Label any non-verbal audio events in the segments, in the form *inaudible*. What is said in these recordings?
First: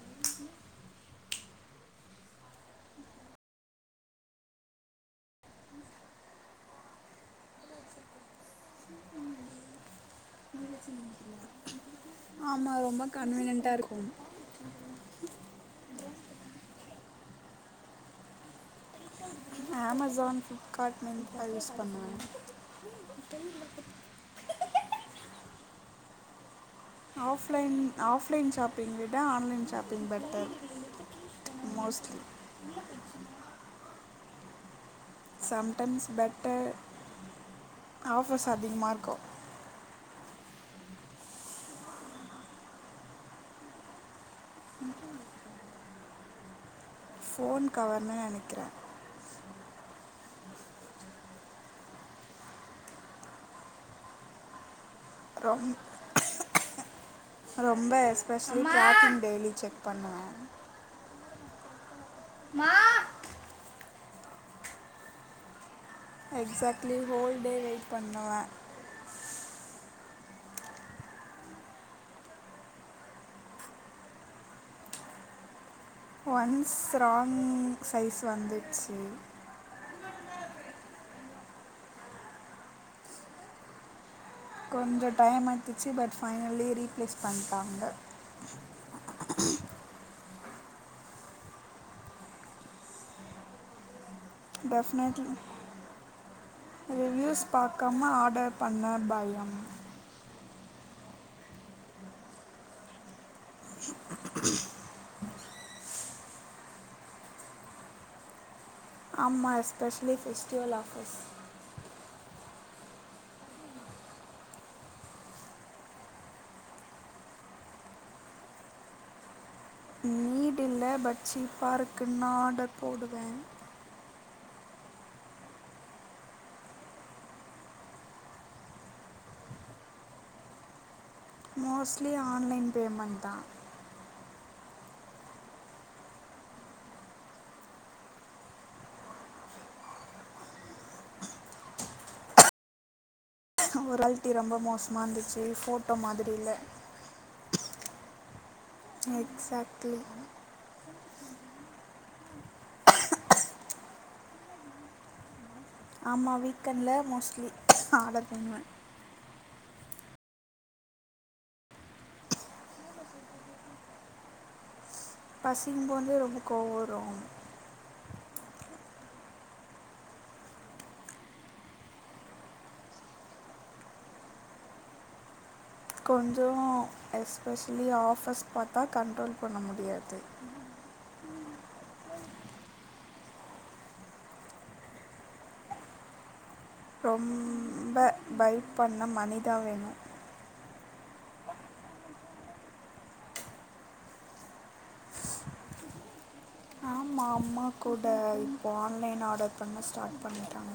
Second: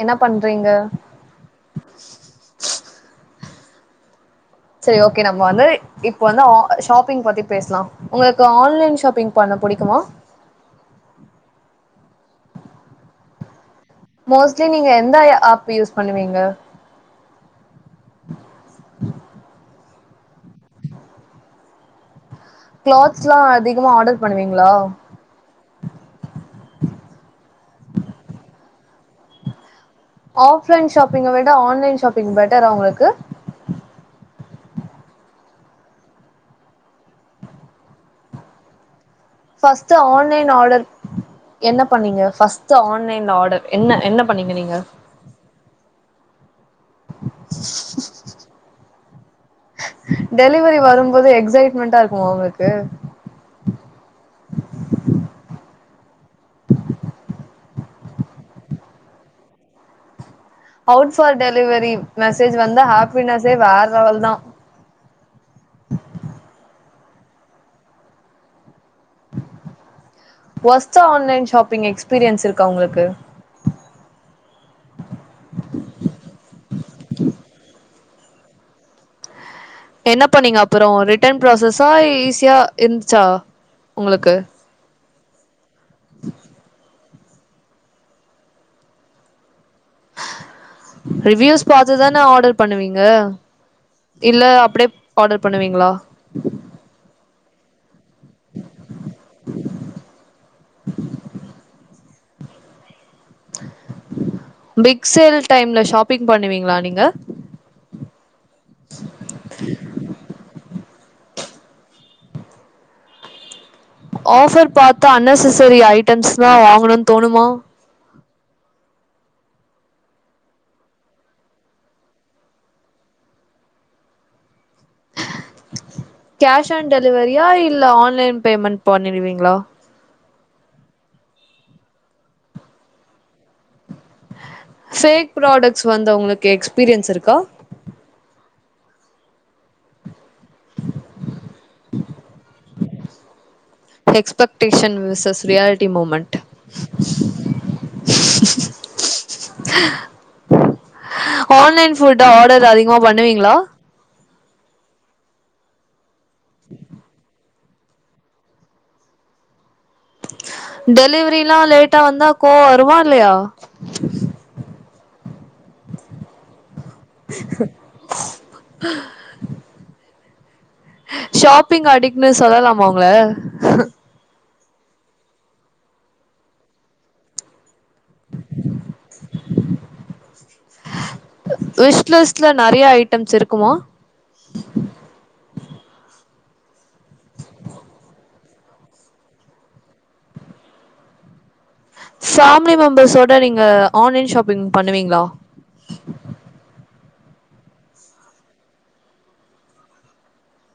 என்ன பண்றீங்க சேரி ஓகே நம்ம வந்து இப்ப வந்து ஆ ஷாப்பிங் பத்தி பேஸ்லா உங்களுக்கு ஆன்லைன் ஷாப்பிங் பண்ண புடிக்குமா *inaudible* ஆமா ரொம்ப கன்வீனியன்ட்டா இருக்கு மோஸ்ட்லி நீங்க எந்த யா ஆப் யூஸ் பண்ணுவீங்க அமேஸான் ஃப்ளிப்கார்ட் மிந்த்ரா யூஸ் பண்ணுவே கிளாத்ஸ்லா அதிகமா ஆடர் பண்ணுவீங்ளா ஆஃப்லைன் ஆஃப்லைன் ஷாப்பிங் விட ஆன்லைன் ஷாப் ஆஃப்லைன் ஷாப்பிங்க விட ஆன்லைன் மோஸ்ட்லி ஷாப்பிங் பெட்டரா உங்களுக்கு சம்டைம்ஸ் பெட்டர் ஆஃபர்ஸ் அதிகமாருக்கு ஃபஸ்ட்டு ஆன்லைன் ஆடர் என்ன பண்ணீங்க ஃபஸ்ட்டு ஆன்லைன்ல ஆடர் என என பண்ணீங்க நீங்க ஃபோன் கவர்னு நெனைக்குற டெலிவரி வரும் போது எக்சைட்மென்ட்டா இருக்குமா உங்களுக்கு அப்றோம் ரொம்ப எஸ்பெஷ்லி ட்ராக்கிங் டெய்லி செக் பண்ணுவேம் அவுட் ஃபார் டெலிவரி மெசேஜ் வந்தா ஹாப்பினஸே வேர லெவல்தா எக்ஸாக்ட்லி ஹோல் டே வெயிட் பண்ணுவேன் ஒஸ்ட்ட ஆன்லைன் ஷாப்பிங் எக்ஸ்பீரியன்ஸ் இருக்கா உங்களுக்கு ஒன்ஸ் ராங் சைஸ் வந்துட்ச்சி என்ன பண்ணிங்க அப்புறோ ரிட்டன் ப்ராசஸா ஈஸியா இருந்துச்சா உங்களுக்கு கொஞ்சோ டைம் எட்துச்சி பட் ஃபைனலி ரீப்ளேஸ் பண்ட்டாங்க ரிவியூஸ் பாத்துதானே ஆடர் பண்ணுவீங்க இல்ல அப்டியே டெஃபனட்லி ஆர்டர் பண்ணுவீங்களா ரிவ்யூஸ் பாக்காம ஆர்டர் பண்ண பயம் பிக் சேல் டைம்ல ஷாப்பிங் பண்ணுவீங்களா நீங்க ஆமா yes specially festival offers offer பாத்து அன்நெஸ்ஸரி ஐட்டம்ஸ்லாம் வாங்கணும்னு தோணுமா நீடு இல்ல பட் சீப்பாருக்குன்னா ஆர்டர் போடுவேன் கேஷ் ஆன் டெலிவரியா இல்ல ஆன்லைன் பேமெண்ட் பண்ணிடுவீங்களா மோஸ்ட்லி ஆன்லைன் பேமெண்ட் தான் ஃபேக் ப்ராடக்ட்ஸ் வந்த உங்களுக்கு எக்ஸ்பீரியன்ஸ் இருக்கா ஒரு குவாலிட்டி ரொம்ப எக்ஸ்பெக்டேஷன் மோசமாக விசஸ் இருந்துச்சு ரியாலிட்டி ஃபோட்டோ மாதிரி மூமென்ட் இல்லை எக்ஸாக்ட்லி ஆன்லைன் ஃபுட் ஆர்டர் அதிகமா பண்ணுவீங்களா ஆமா வீக்கெண்டில மோஸ்ட்லி ஆர்டர் பண்ணுவேன் டெலிவரிலாம் லேட்டா வந்தால கோவம் வருமா இல்லையா பஸ்ஸிங் போது ரொம்ப கோவ வரும் ஷாப்பிங் அடிட்னு சொல்லலாமா உங்கள கொஞ்சோ எஸ்பெஷலி ஆஃபர்ஸ் பாத்தா கண்ட்ரோல் பண்ண முடியாது விஷ்லிஸ்ட்லா நறைய ஐட்டம்ஸ் இருக்கும ரொம்ப பை பண்ண மணி தா வேணும் ஃபேமிலி மெம்பர்ஸ்ஸோட நீங்க ஆன்லைன் ஷாப்பிங் பண்ணுவீங்களா ஆமா அம்மா கூட இப்போ ஆன்லைன் ஆர்டர் பண்ண ஸ்டார்ட் பண்ணிட்டாங்க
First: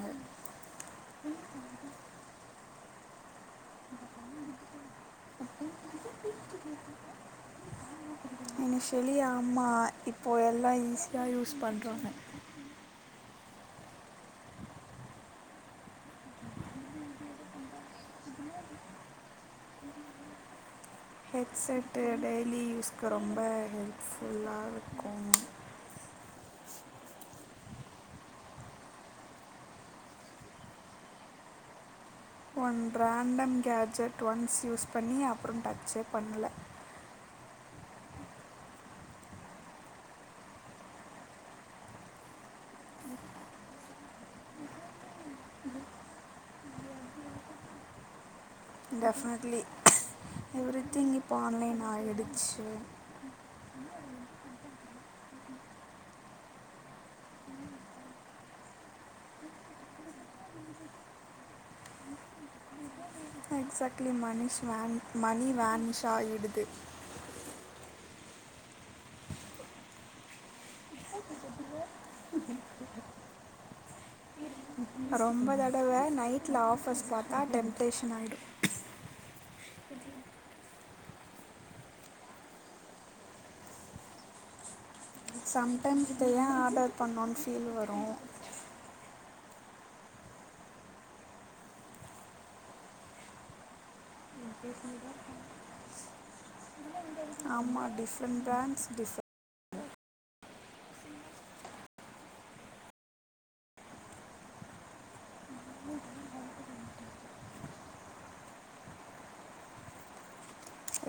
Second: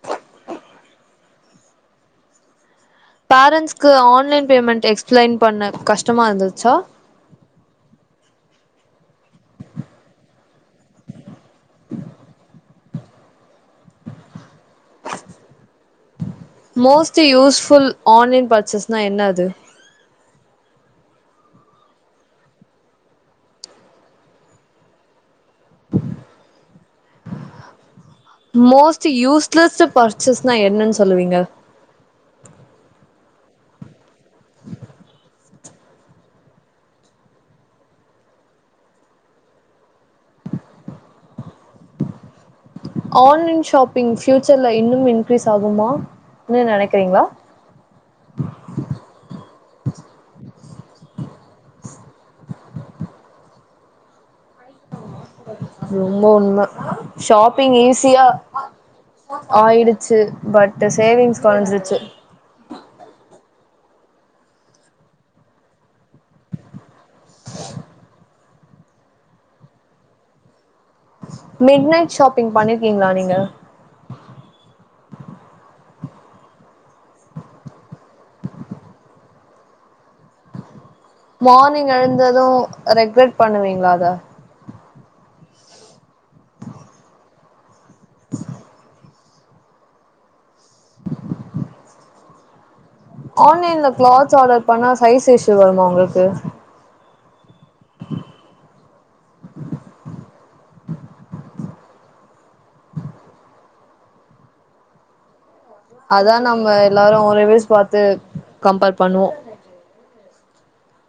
பேரன்ண்ட்ஸ்க்கு ஆன்லைன் பேமெண்ட் எக்ஸ்பிளைன் பண்ண கஷ்டமா இருந்துச்சா இனிஷியலி ஆமா இப்போ எல்லாம் ஈஸியா யூஸ் பண்ணுறாங்க மோஸ்டு யூஸ்ஃபுல் ஆன்லைன் பர்ச்சஸ்னா எண்ணாது ஹெடட்செட்டு டெய்லி யூஸ்க்கு ரொம்ப ஹெல்ப்ஃபுல்லா இருக்கும் மோஸ்ட் யூஸ்லெஸ் பர்சஸ்னா என்னன்னு சொல்லுவீங்க one random gadget once use பண்ணி அப்புறம் டச்சே பண்ணல ஆன்லைன் ஷாப்பிங் ஃப்யூச்சர்ல இன்னும் இன்க்ரீஸ் ஆகுமா னு நினைக்கிறீங்களா டெஃபினெட்லி எவ்ரி திங் இப்போ ஆன்லைன் ஆகிடுச்ச ரொம்ப உண்ம ஷாப்பிங் ஈஸியா ஆயிடுச்சு பட் சேவிங்ஸ் கோறஞ்சிருச்சு எக்ஸாக்ட்லி மணி ஷெவேன் மணி வேன்னிஷ் ஆகிடுது மிட் நைட் ஷாப்பிங் பண்ணிருகீங்ளா நீங்க ஆமா ரொம்ப தடவ நைட்ல ஆஃபர்ஸ் பாத்தா டெம்ப்டேஷன் ஆய்டு மார்னிங் எழுந்தது ரெக்ரட் பண்ணுவீங்ளா அத சம்டைம் இத ஏன் ஆர்டர் பண்ணோன் ஃபீல் வரு ஆன்லேன்ல கிளாத்ஸ் ஆர்டர் பண்ணா சைஸ் இஷு வருமா உங்ளுக்கு ஆமா டிஃப்ரெண் டைம்ஸ் டிஃப் அதா நம்ம எல்லாரு ரிவியூஸ் பாத்து கம்பேர் பண்ணுவோ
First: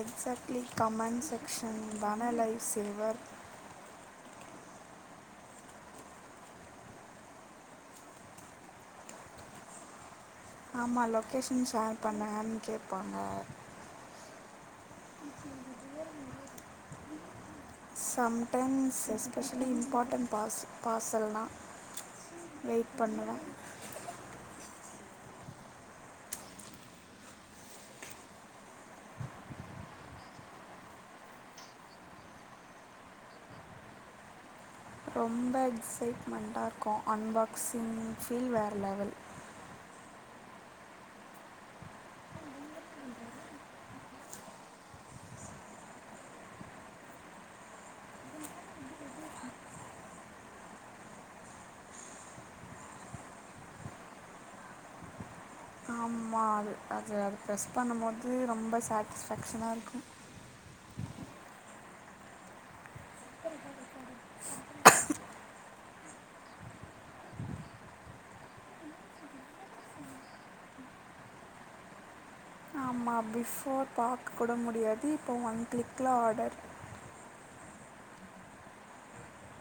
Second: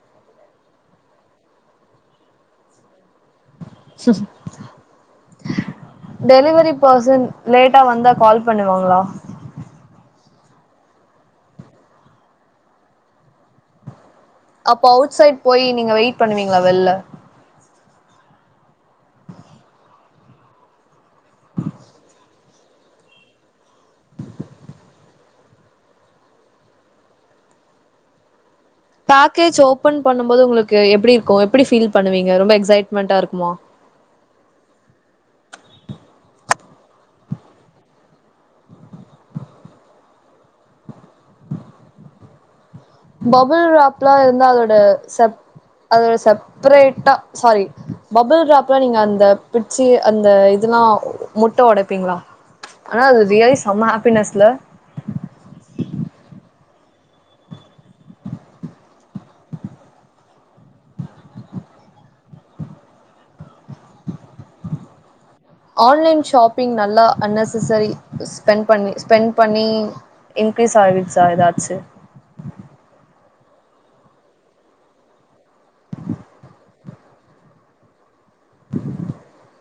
எக்ஸாக்ட்லி கமெண் செக்ஷன் வன லைவ் சேவர் டெலிவரி பர்சன் லேட்டா வந்தா கால் பண்ணுவாங்ளா ஆமா லொக்கேஷன் ஷேர் பண்ணுகன் கேப்பாங்க அப்போ அவுட் சைட் போயி நீங்க வெயிட் பண்ணுவீங்ளா வெள்ல சம்டைம்ஸ் எஸ்பெஷலி இம்பாட்டன் பாஸ் பார்சல்னா வெய்ட் பண்ணுவ பேக்கேஜ் ஓபன் பண்ணும்போது உங்ளுக்கு எப்டி இருக்கு எப்புடி ஃபீல் பண்ணுவீங்க ரொம்ப எக்ஸைட்மென்ட்டா இருக்குமா ரொம்ப எக்ஸைட்மெண்ட்டா இருக்கு அன்பாக்ஸிங் ஃபீல் வேற லெவல் பபுள் ராப்லா இருந்தா அதோட செப் அதோட செப்ரேட்டா சாரி பபுள் ராப்ல நீங்க அந்த பிச்சு அந்த இதுலா முட்ட ஒடப்பீங்ளா ஆனா அது ரியாலி செம்ம ஹேப்பினஸ்ல ஆமா அது அது அது ப்ரெஸ் பண்ணுமோது ரொம்ப சாட்ஸ்ஃபேஷனா இருக்கு ஆன்லேன் ஷாப்பிங் நல்லா அன்னெசசரி ஸ்பென் பண்ணி ஸ்பெண் பண்ணி இன்கிரிஸாய்ரிச்சா எதாச்சு ஆமா பிஃபோர் பாக்க கூட முடியாது இப்போ ஒன் கிள்க்ல ஆடர் *inaudible*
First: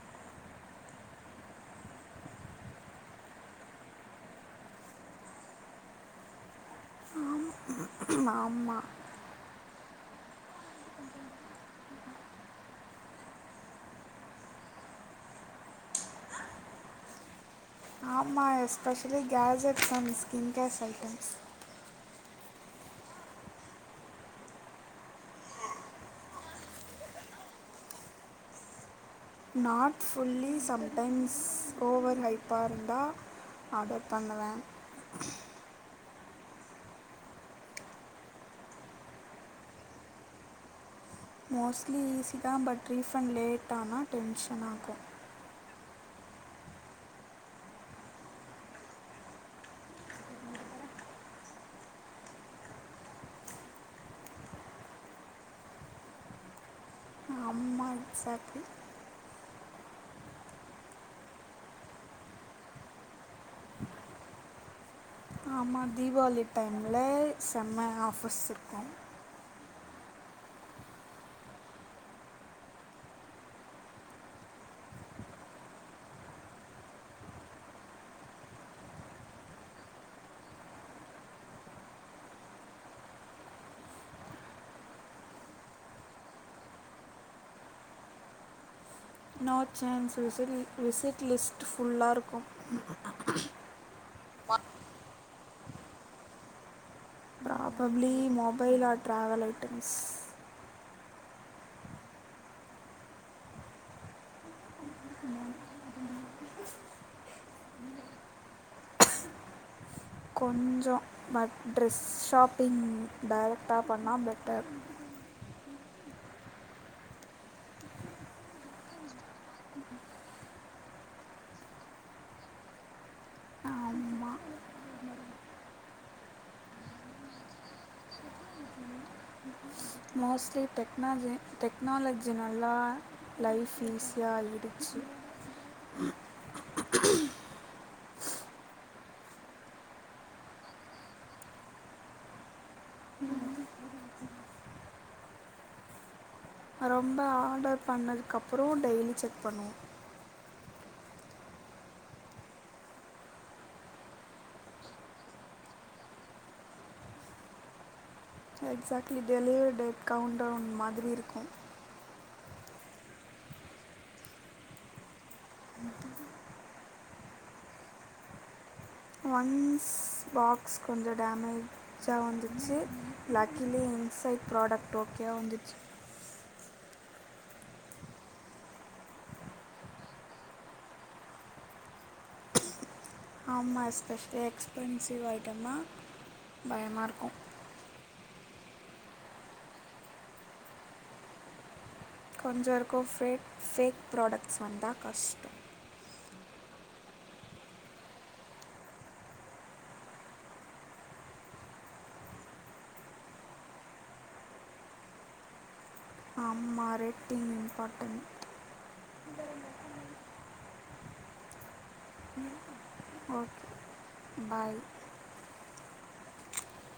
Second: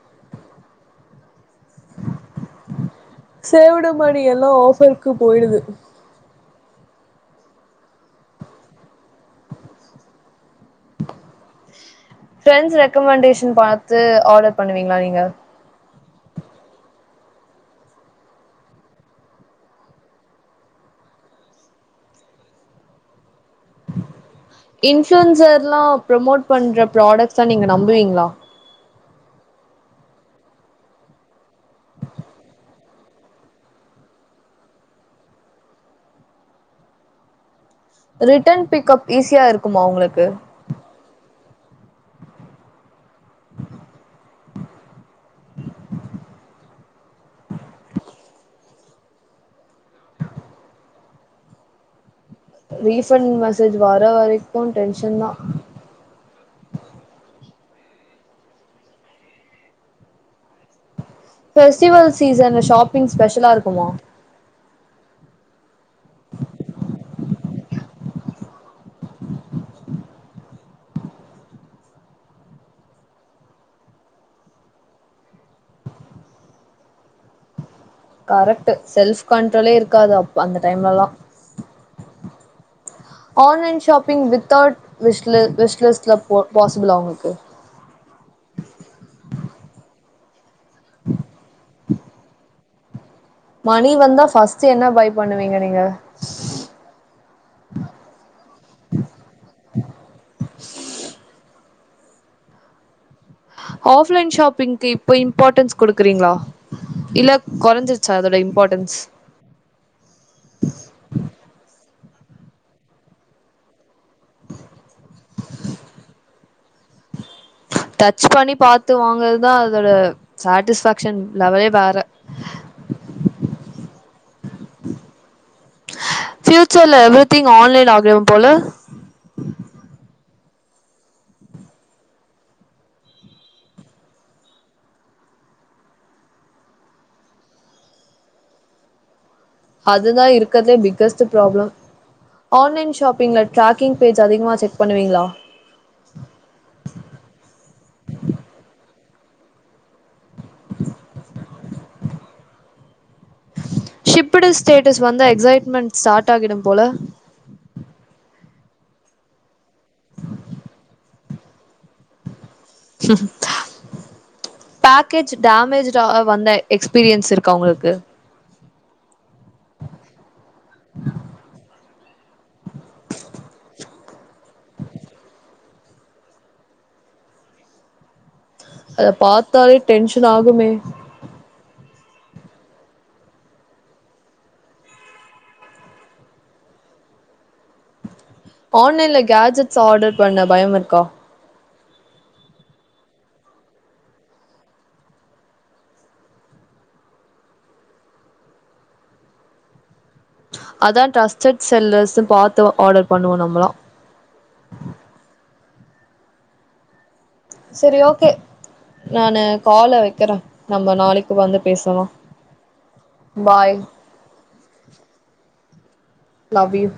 சேவுடு மணி எல்லா ஆஃபருக்கு போய்டுது ஆமா ஃபிரெண்ஸ் ரெக்கமெண்டேஷன் பாத்து ஆடர் பண்ணுவீங்ளா நீங்க ஆமா especially gadgets and skin cares items இன்ஃப்ளுன்செர்லா ப்ரோமோட் பண்ற பிராடக்ஸ்ஸ நீங்க நம்புறீங்ளா நாட் ஃபுல்லி சம்டைம்ஸ் ஓவர் ஹைப்பா இருந்தா ஆடர் பண்ணுவ ரிட்டன் பிக்கப் ஈஸியா இருக்குமா உங்ளுக்கு மோஸ்ட்லி ஈஸிதா பட் ரீஃபண் லேட்டானா டென்ஷனாக்கு ரீஃபன் மெசேஜ் வர வரைக்கு டென்ஷன்தா ஆமா எக்ஸாட்லி ஃபெஸ்டிவல் சீசன்ல ஷாப்பிங் ஸ்பெஷலா இருக்குமா ஆமா தீபாவளி டைம்ல செம்ம ஆஃபர்ஸ் இருக்கு கரக்ட்டு செல்ஃப் கண்ட்ரோலே இருக்காது அப்ப அந்த டைம்லலா ஆன்லைன் ஷாப்பிங் வித்தவுட் விஷ்ல விஷ்லெஸ்ல போ பாசிபுளா உங்ளுக்கு நோ சான்ஸ் விசிட்லி விசிட் லிஸ்ட்டு ஃபுல்லா இருக்கு மணி வந்தா ஃபஸ்ட்டு என்ன பை பண்ணுவீங்க நீங்க fully mobile or travel items offline ஷாப்பிங்க்கு இப்ப இம்பாட்டன்ஸ் குடுக்குறீங்ளா இல்ல கொறஞ்சிருச்சா அதோட இம்பாட்டன்ஸ் கொஞ்சோ பட் ட்ரெஸ் ஷாப்பிங் டேரெக்ட்டா பண்ணா பெட்டர் டச் பண்ணி பாத்து வாங்கறதுதா அதோட சாட்டிஸ்பேக்ஷன் லெவலே வேற ஆமாம் ஃபியூச்சர்ல எவ்ரி திங் ஆன்லைன் ஆயிரும் போல மோஸ்ட்லி டெக்னாஜி டெக்னாலஜினல்ல லைஃப் ஈஸியா ஆயிடுச்சு அதுதா இருக்கறதுலே பிக்கஸ்ட் ப்ராப்ளம் ஆன்லைன் ஷாப்பிங்க்ல ட்ராக்கிங் பேஜ் அதிகமா செக் பண்ணுவீங்களா ரொம்ப ஆடர் பண்ணதுக்கப்றோ டெய்லி செக் பண்ணுவோ ஷிப்பிடு ஸ்டேட்டஸ் வந்தா எக்ஸைட்மெண்ட் ஸ்டார்ட் ஆகிடும் போல எக்ஸாக்ட்லி டெலிவர் டேட் கவுண்டவுன் மாதிரி இருக்கோ *unintelligible* பேக்கேஜ் டேமேஜ்டா ஆ வந்த எக்ஸ்பீரியன்ஸ் இருக்கா உங்களுக்கு ஒன்ஸ் பாக்ஸ் கொஞ்சோ டேமேஜ் ஜா வந்துச்சு லக்கிலி இன்சைட் ப்ராடக்ட் ஓகேவா வந்துச்சு அத பாத்தாலே டென்ஷன் ஆகுமே ஆமா எஸ்பெஷலி எக்ஸ்பென்சிவ் ஐட்டம்னா பயமா இருக்கு ஆன்லைன்ல கேஜெட்ஸ் ஆடர் பண்ண பயம் இருக்கா கொஞ்சோ இருக்கோ ஃபேக் ஃபேக் ப்ராடெக்ட்ஸ் வந்தா கஷ்ட்டோ அதா ட்ரஸ்ட்செட் செல்லர்ஸூ பாத்து ஆடர் பண்ணுவோ நம்மளா ஆமா ரே செரி ஓகே நானு கால வைக்குறே நம்ம நாளைக்கு வந்து பேசலா okay bye bye love U